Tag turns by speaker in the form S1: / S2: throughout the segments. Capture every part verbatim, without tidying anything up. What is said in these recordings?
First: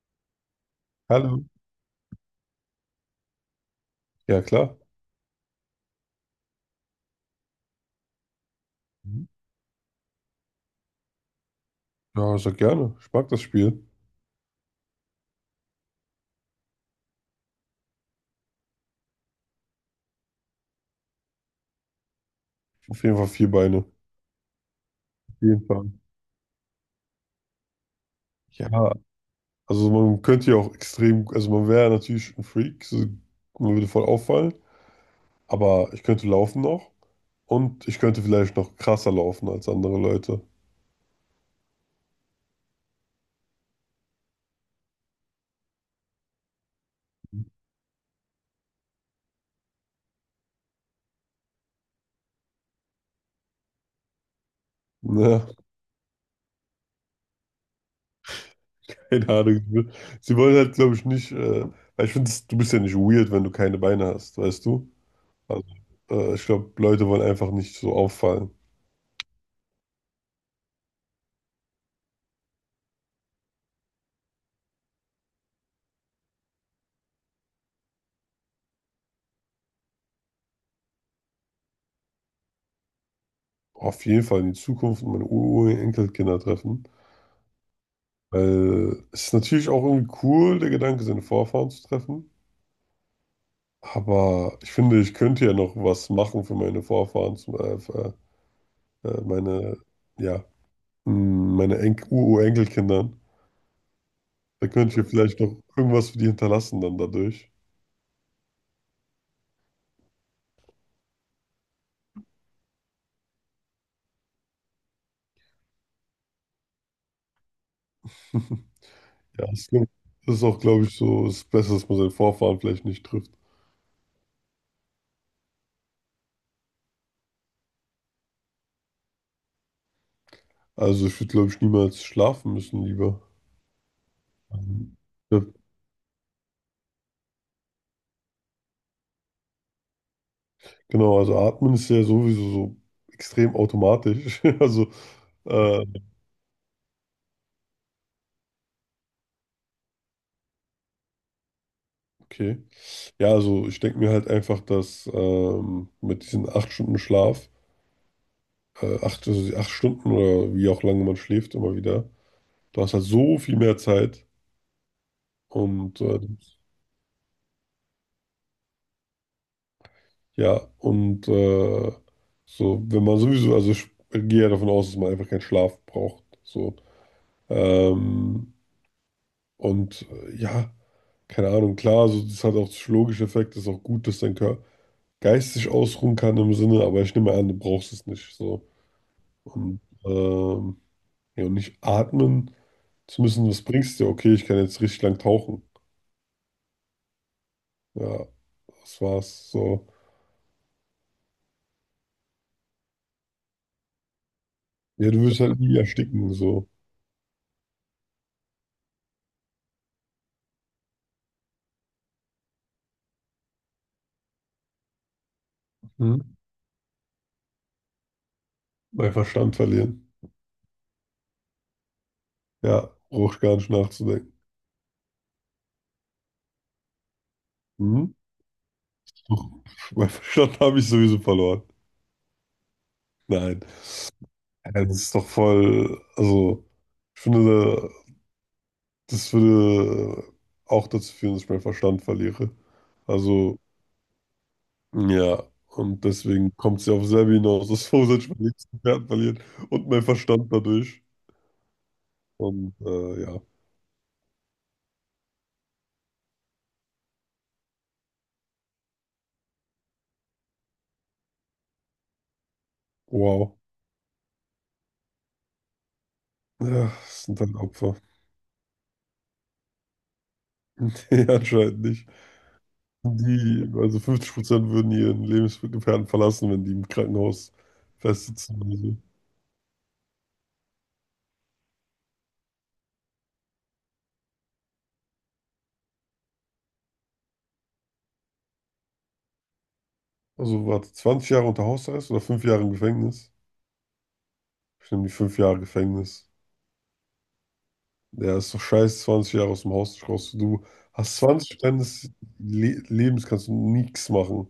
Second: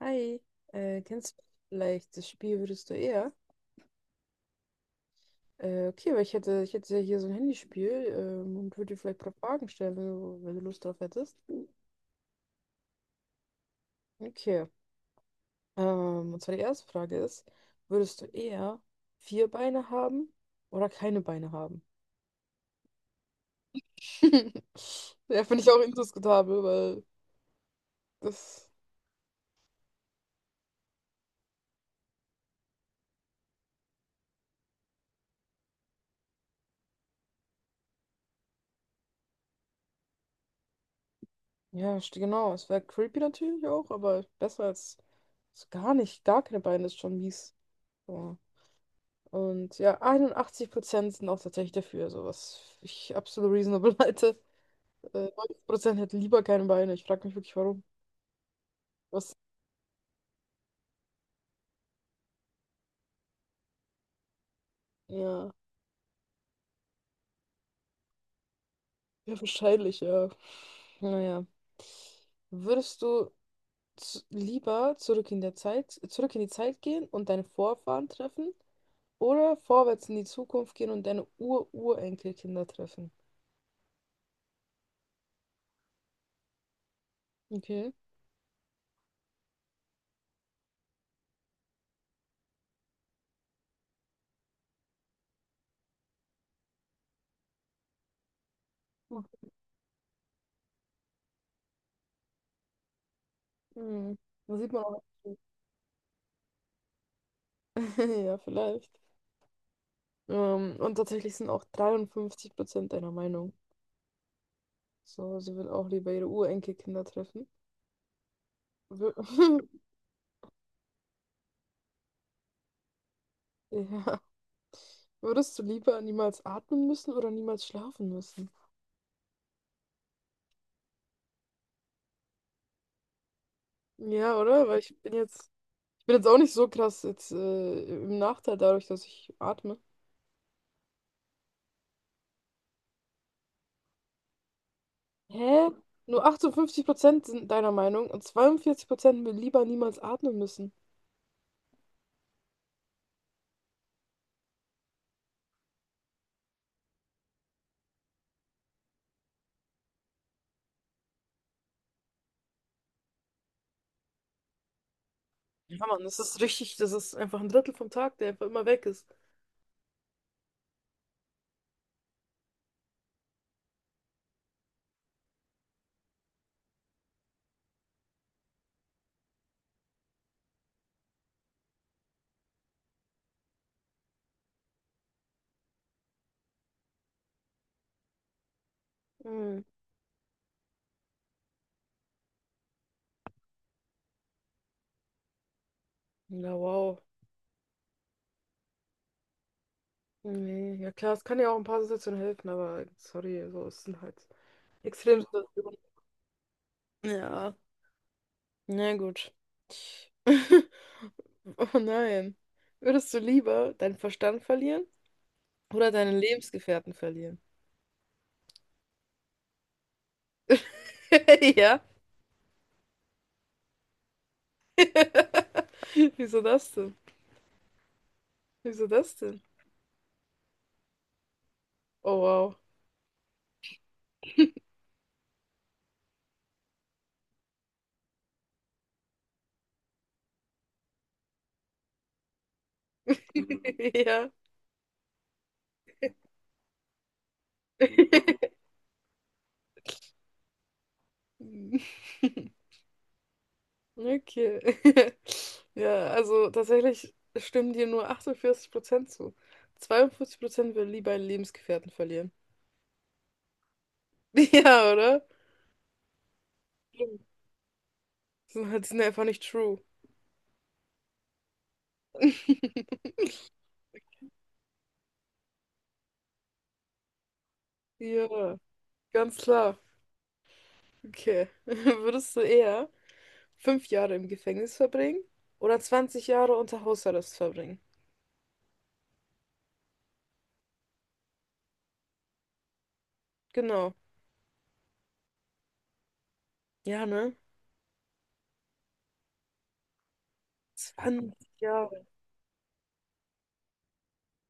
S1: Hi, äh, kennst du
S2: Hallo.
S1: vielleicht das Spiel Würdest du eher?
S2: Ja, klar.
S1: Äh, okay, weil ich hätte, ich hätte ja hier so ein Handyspiel ähm, und würde dir vielleicht
S2: Mhm.
S1: ein paar Fragen stellen, wenn du, wenn du Lust drauf hättest.
S2: Ja, sehr gerne. Ich mag das Spiel.
S1: Okay, ähm, und zwar die erste Frage ist, würdest du eher vier Beine haben oder keine Beine haben?
S2: Auf jeden Fall vier Beine. Auf
S1: Ja, finde
S2: jeden
S1: ich auch
S2: Fall.
S1: indiskutabel, weil das,
S2: Ja, also man könnte ja auch extrem, also man wäre natürlich ein Freak, so, man würde voll auffallen, aber ich könnte laufen noch und ich könnte vielleicht noch krasser laufen als andere Leute.
S1: ja, st- genau, es wäre creepy natürlich auch, aber besser als so gar nicht, gar keine Beine ist schon mies. So. Und ja, einundachtzig Prozent sind auch tatsächlich dafür, also was ich absolut reasonable halte. Äh,
S2: Ja,
S1: neunzig Prozent hätten lieber keine Beine. Ich frage mich wirklich, warum.
S2: keine
S1: Was?
S2: Ahnung. Sie wollen halt, glaube ich, nicht, äh, weil ich finde, du bist ja nicht weird, wenn du keine Beine hast, weißt du?
S1: Ja,
S2: Also, äh, ich glaube, Leute wollen einfach nicht so auffallen.
S1: ja, wahrscheinlich, ja. Naja. Würdest du z- lieber zurück in der Zeit, zurück in die Zeit gehen und deine Vorfahren treffen oder vorwärts in die Zukunft gehen und deine Ur-Urenkelkinder treffen?
S2: Auf jeden Fall in die Zukunft und meine Ur- Urenkelkinder treffen.
S1: Okay.
S2: Weil es ist natürlich auch irgendwie cool, der Gedanke, seine Vorfahren zu treffen. Aber ich finde, ich könnte ja noch was machen für meine Vorfahren, zum, äh, für, äh, äh, meine, ja, mh, meine En- Urenkelkindern.
S1: Mhm. Da
S2: Da
S1: sieht man
S2: könnte ich
S1: auch.
S2: ja vielleicht noch irgendwas für die hinterlassen dann dadurch.
S1: Ja, vielleicht. Ähm, und tatsächlich sind auch dreiundfünfzig Prozent deiner Meinung. So, sie will auch lieber ihre Urenkelkinder treffen. Wür-
S2: Ja, es ist das ist auch, glaube ich, so das Beste, dass man seinen Vorfahren vielleicht nicht trifft.
S1: Ja. Würdest du lieber niemals atmen müssen oder niemals schlafen müssen?
S2: Also ich würde, glaube ich, niemals schlafen müssen lieber.
S1: Ja, oder? Weil ich
S2: Ähm,
S1: bin
S2: Ja,
S1: jetzt, ich bin jetzt auch nicht so krass jetzt äh, im Nachteil dadurch, dass ich atme.
S2: genau, also atmen ist ja sowieso so extrem automatisch. Also
S1: Hä?
S2: äh,
S1: Nur achtundfünfzig Prozent sind deiner Meinung und zweiundvierzig Prozent will lieber niemals atmen müssen.
S2: okay. Ja, also ich denke mir halt einfach, dass ähm, mit diesen acht Stunden Schlaf, äh, acht, also die acht Stunden oder wie auch lange man schläft, immer wieder, du hast halt so viel mehr Zeit.
S1: Ja,
S2: Und
S1: Mann, das
S2: äh,
S1: ist richtig, das ist einfach ein Drittel vom Tag, der einfach immer weg ist.
S2: ja, und äh, so, wenn man sowieso, also ich gehe ja davon aus, dass man einfach keinen Schlaf braucht. So. Ähm, und äh, ja, keine Ahnung, klar, so, das hat auch psychologische Effekte, ist auch gut, dass dein Körper geistig ausruhen kann im Sinne, aber ich nehme an, du brauchst es nicht. So.
S1: Mhm.
S2: Und ähm, Ja, und nicht atmen zu müssen, was bringst dir? Okay, ich kann jetzt richtig lang tauchen.
S1: Ja, wow.
S2: Ja, das war's. So.
S1: Nee, ja klar, es kann ja auch ein paar Situationen helfen, aber sorry, so ist es halt
S2: Ja,
S1: extrem
S2: du wirst halt
S1: Situationen.
S2: nie ersticken, so.
S1: Ja, na gut. Oh nein. Würdest du lieber deinen Verstand verlieren oder deinen
S2: Mhm.
S1: Lebensgefährten verlieren?
S2: Mein Verstand verlieren.
S1: Ja.
S2: Ja, brauche ich gar nicht nachzudenken.
S1: Wieso das denn?
S2: Mhm.
S1: Wieso das denn?
S2: Doch, mein Verstand habe ich sowieso verloren.
S1: Oh wow.
S2: Nein. Ja, das ist doch voll. Also, ich finde, das würde auch dazu führen, dass ich meinen Verstand verliere. Also,
S1: Ja.
S2: ja, und deswegen kommt sie auf selbe hinaus, dass Fosage mein liebsten Pferd verliert und mein Verstand dadurch. Und äh, ja,
S1: Okay. Ja, also tatsächlich stimmen dir nur achtundvierzig Prozent zu. zweiundvierzig Prozent würden lieber einen Lebensgefährten verlieren.
S2: wow.
S1: Ja, oder?
S2: Ja,
S1: Stimmt.
S2: das sind halt Opfer.
S1: Das sind halt sind einfach nicht true.
S2: Die anscheinend nicht. Die, also fünfzig Prozent würden ihren Lebensgefährten verlassen, wenn die im Krankenhaus
S1: Ja,
S2: festsitzen oder so.
S1: ganz klar. Okay. Würdest du eher fünf Jahre im Gefängnis verbringen oder zwanzig Jahre unter Hausarrest verbringen?
S2: Also warte, zwanzig Jahre unter Hausarrest oder fünf Jahre im Gefängnis?
S1: Genau.
S2: Ich nehme die fünf Jahre Gefängnis.
S1: Ja, ne?
S2: Ja, ist doch scheiße, zwanzig Jahre aus dem Haus nicht raus. Du hast
S1: zwanzig
S2: zwanzig
S1: Jahre.
S2: deines Le Lebens, kannst du nichts machen.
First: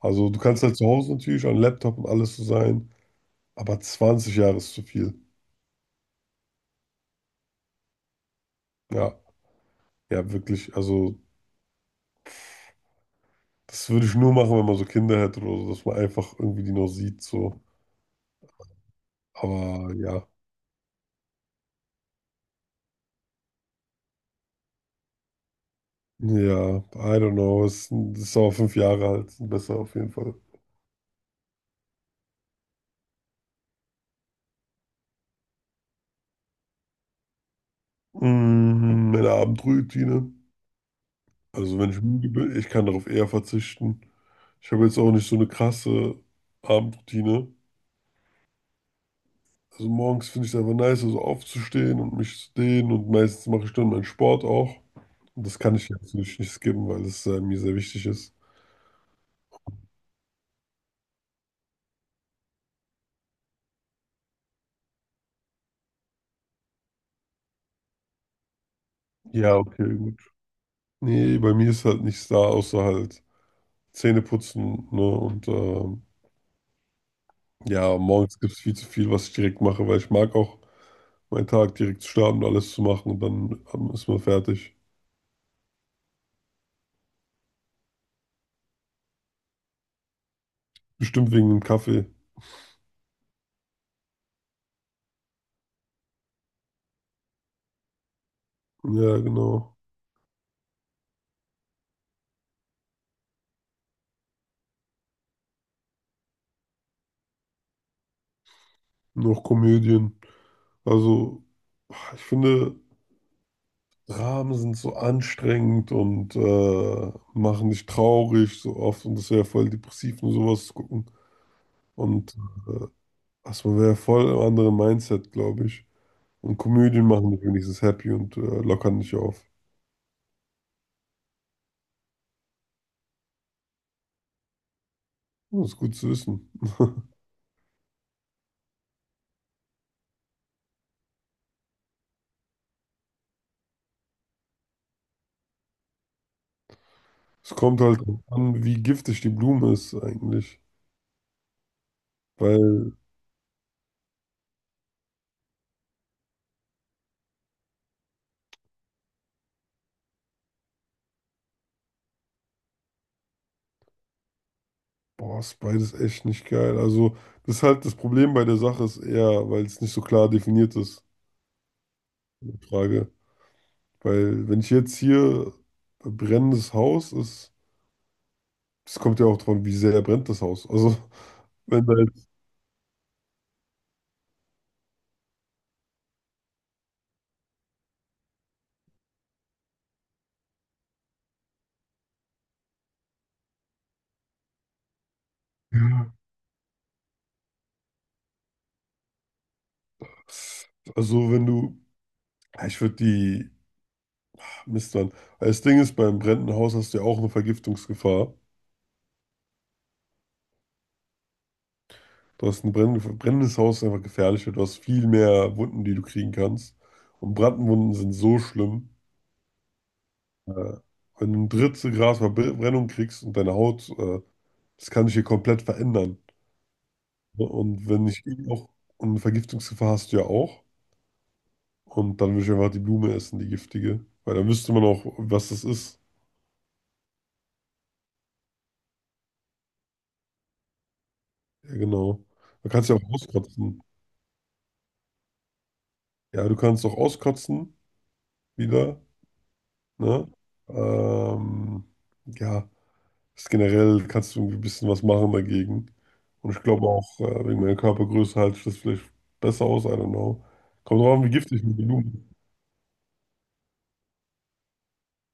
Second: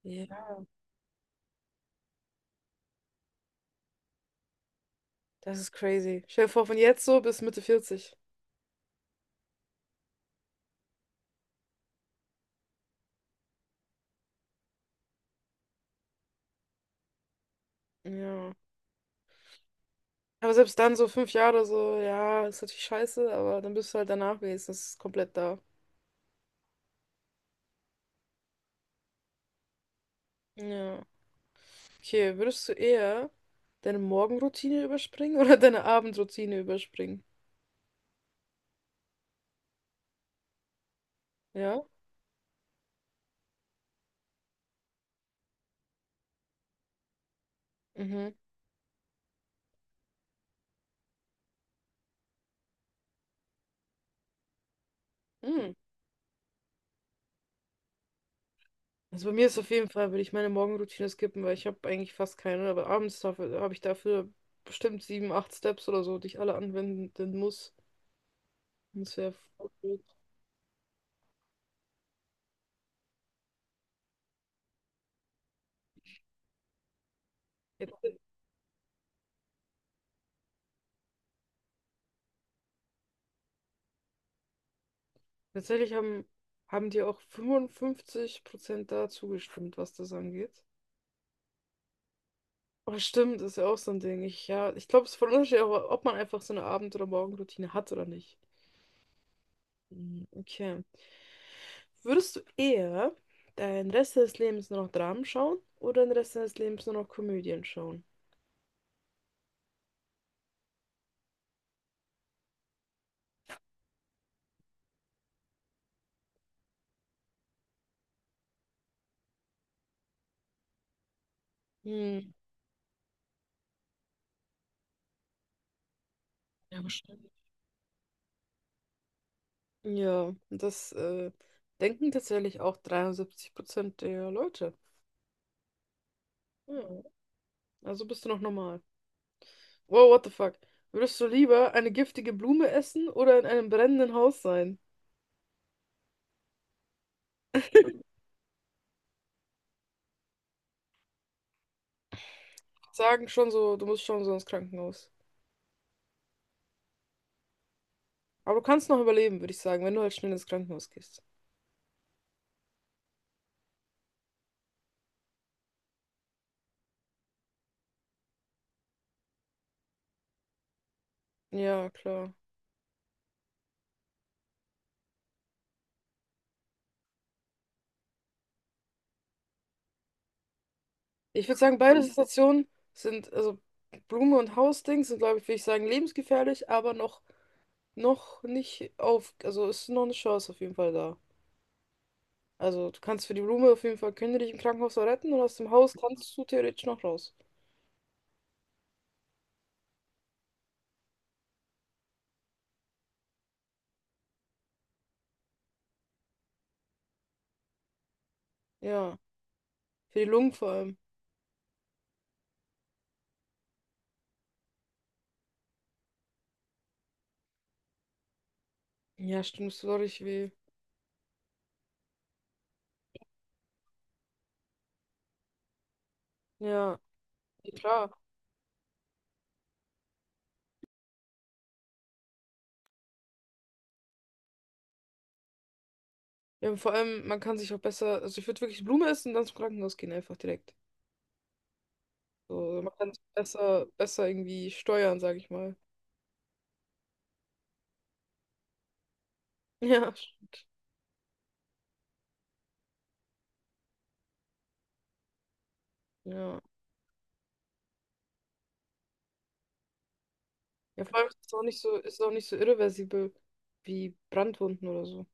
S2: Also du
S1: Ja,
S2: kannst halt zu Hause natürlich an Laptop und alles so sein, aber zwanzig Jahre ist zu viel.
S1: das ist crazy. Stell dir vor, von jetzt so bis Mitte vierzig.
S2: Ja, ja, wirklich. Also das würde ich nur machen, wenn man so Kinder hätte oder so, dass man einfach irgendwie die noch sieht, so.
S1: Ja.
S2: Aber ja,
S1: Aber selbst dann so fünf Jahre so, ja, ist natürlich scheiße, aber dann bist du halt danach wenigstens komplett da.
S2: ja, I don't know. Es sind- es ist aber fünf Jahre alt, sind besser auf jeden Fall.
S1: Ja. Okay, würdest du eher deine Morgenroutine überspringen oder deine Abendroutine überspringen?
S2: Mhm, meine Abendroutine. Also
S1: Ja?
S2: wenn ich müde bin, ich kann darauf eher verzichten. Ich habe jetzt auch nicht so eine krasse Abendroutine.
S1: Mhm.
S2: Also morgens finde ich es einfach nice, also aufzustehen und mich zu dehnen und meistens mache ich dann meinen Sport auch. Und das
S1: Hm.
S2: kann ich jetzt nicht nicht skippen, weil es äh, mir sehr wichtig ist.
S1: Also bei mir ist auf jeden Fall, würde ich meine Morgenroutine skippen, weil ich habe eigentlich fast keine, aber abends dafür habe ich dafür bestimmt sieben, acht Steps oder so, die ich alle anwenden muss. Und das wäre
S2: Ja,
S1: voll
S2: okay,
S1: blöd.
S2: gut. Nee, bei mir ist halt nichts da, außer halt Zähne putzen, ne? Und ähm,
S1: Ja,
S2: ja, morgens gibt es viel zu viel, was ich direkt mache, weil ich mag auch meinen Tag direkt zu starten und alles zu machen und dann ähm, ist man fertig.
S1: Tatsächlich haben, haben die auch fünfundfünfzig Prozent da zugestimmt, was das angeht.
S2: Bestimmt wegen dem Kaffee.
S1: Aber stimmt, ist ja auch so ein Ding. Ich, ja, ich glaube, es ist voll unterschiedlich, ob ob man einfach so eine Abend- oder Morgenroutine hat oder nicht.
S2: Ja, genau.
S1: Mhm. Okay. Würdest du eher den Rest des Lebens nur noch Dramen schauen oder den Rest des Lebens nur noch Komödien schauen?
S2: Noch Komödien. Also, ich finde. Dramen sind so anstrengend und äh, machen dich traurig so oft und das wäre voll depressiv und sowas zu gucken.
S1: Hm.
S2: Und also man wäre voll im anderen Mindset, glaube ich. Und
S1: Ja,
S2: Komödien
S1: bestimmt.
S2: machen dich wenigstens happy und äh, lockern dich auf.
S1: Ja, das äh, denken tatsächlich auch dreiundsiebzig Prozent der Leute.
S2: Das ist gut zu wissen.
S1: Ja, also bist du noch normal. Wow, what the fuck? Würdest du lieber eine giftige Blume essen oder in einem brennenden Haus sein?
S2: Es kommt halt drauf an, wie giftig die Blume ist eigentlich. Weil,
S1: Sagen schon so, du musst schon so ins Krankenhaus. Aber du kannst noch überleben, würde ich sagen, wenn du halt schnell ins Krankenhaus gehst.
S2: boah, ist beides echt nicht geil. Also, das ist halt das Problem bei der Sache ist eher, weil es nicht so klar definiert ist,
S1: Ja, klar.
S2: die Frage. Weil wenn ich jetzt hier brennendes Haus ist, das kommt ja auch davon wie sehr brennt das Haus. Also
S1: Ich würde sagen,
S2: wenn da
S1: beide
S2: jetzt,
S1: Situationen sind, also Blume und Hausdings sind, glaube ich, würde ich sagen, lebensgefährlich, aber noch, noch nicht auf, also ist noch eine Chance auf jeden Fall da. Also du kannst für die Blume auf jeden Fall, können die dich im Krankenhaus noch retten und aus dem Haus
S2: ja.
S1: kannst du theoretisch noch raus.
S2: Also wenn du, ja, ich würde die, Mist, Mann. Weil das Ding ist, beim brennenden Haus hast du ja auch eine Vergiftungsgefahr.
S1: Ja, für die Lungen vor allem.
S2: Du hast ein brenn- brennendes Haus ist einfach gefährlich, weil du hast viel mehr Wunden, die du kriegen kannst. Und Brandwunden sind so schlimm.
S1: Ja, stimmt, es tut auch richtig weh.
S2: Äh, Wenn du ein Drittel Grad Verbrennung kriegst und deine Haut, äh, das kann sich hier komplett verändern.
S1: Ja, ja,
S2: Und wenn
S1: klar.
S2: ich eh auch und Vergiftungsgefahr hast du ja auch. Und dann würde ich einfach die Blume essen, die giftige. Weil dann wüsste man auch, was das ist.
S1: Ja, und vor allem, man kann sich auch besser, also ich würde wirklich Blume essen und dann zum Krankenhaus gehen, einfach direkt.
S2: Ja, genau. Man
S1: So,
S2: kann es
S1: man
S2: ja auch
S1: kann es
S2: auskotzen.
S1: besser, besser irgendwie steuern, sage ich mal.
S2: Ja, du kannst auch auskotzen wieder.
S1: Ja,
S2: Ne?
S1: stimmt.
S2: Ähm, ja, ist generell kannst du irgendwie ein bisschen was machen dagegen. Und
S1: Ja.
S2: ich glaube auch, äh, wegen meiner Körpergröße halte ich das vielleicht besser aus. I don't know. Kommt
S1: Ja, vor
S2: drauf an,
S1: allem
S2: wie
S1: ist es
S2: giftig
S1: auch
S2: die
S1: nicht so,
S2: Blume
S1: ist es
S2: ist.
S1: auch nicht so irreversibel wie Brandwunden oder so.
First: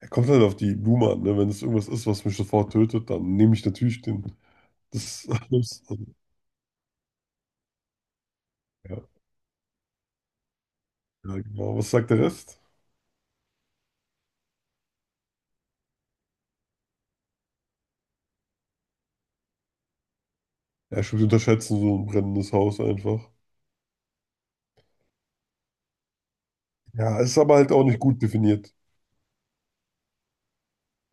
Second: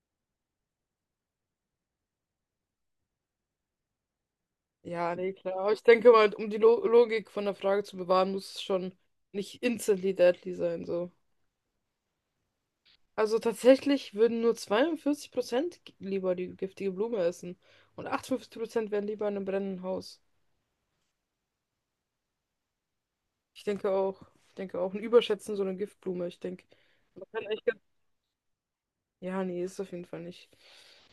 S2: Er kommt halt auf die Blume an. Ne? Wenn es irgendwas ist, was mich sofort tötet, dann nehme ich natürlich den.
S1: Ja,
S2: Das,
S1: nee, klar. Aber
S2: das,
S1: ich denke mal, um die Lo Logik von der Frage zu bewahren, muss es schon
S2: ja,
S1: nicht instantly deadly sein, so.
S2: ja, genau. Was sagt der Rest?
S1: Also tatsächlich würden nur zweiundvierzig Prozent lieber die giftige Blume essen und achtundfünfzig Prozent wären lieber in einem brennenden Haus.
S2: Ja, stimmt, die unterschätzen so ein brennendes Haus einfach.
S1: Ich denke auch, ich denke auch, ein Überschätzen so eine Giftblume. Ich denke,
S2: Ja,
S1: man
S2: ist
S1: kann
S2: aber
S1: echt
S2: halt
S1: ganz...
S2: auch nicht gut definiert.
S1: Ja, nee, ist auf jeden Fall nicht.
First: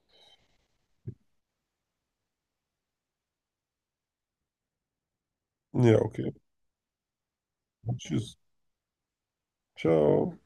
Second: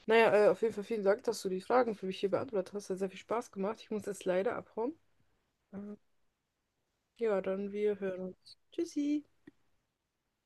S1: Naja, äh, auf jeden Fall vielen Dank, dass du die Fragen für mich hier beantwortet hast. Hat sehr viel Spaß gemacht. Ich muss jetzt leider abhauen.
S2: Ja, okay.
S1: Ja, dann wir hören
S2: Tschüss.
S1: uns. Tschüssi.
S2: Ciao.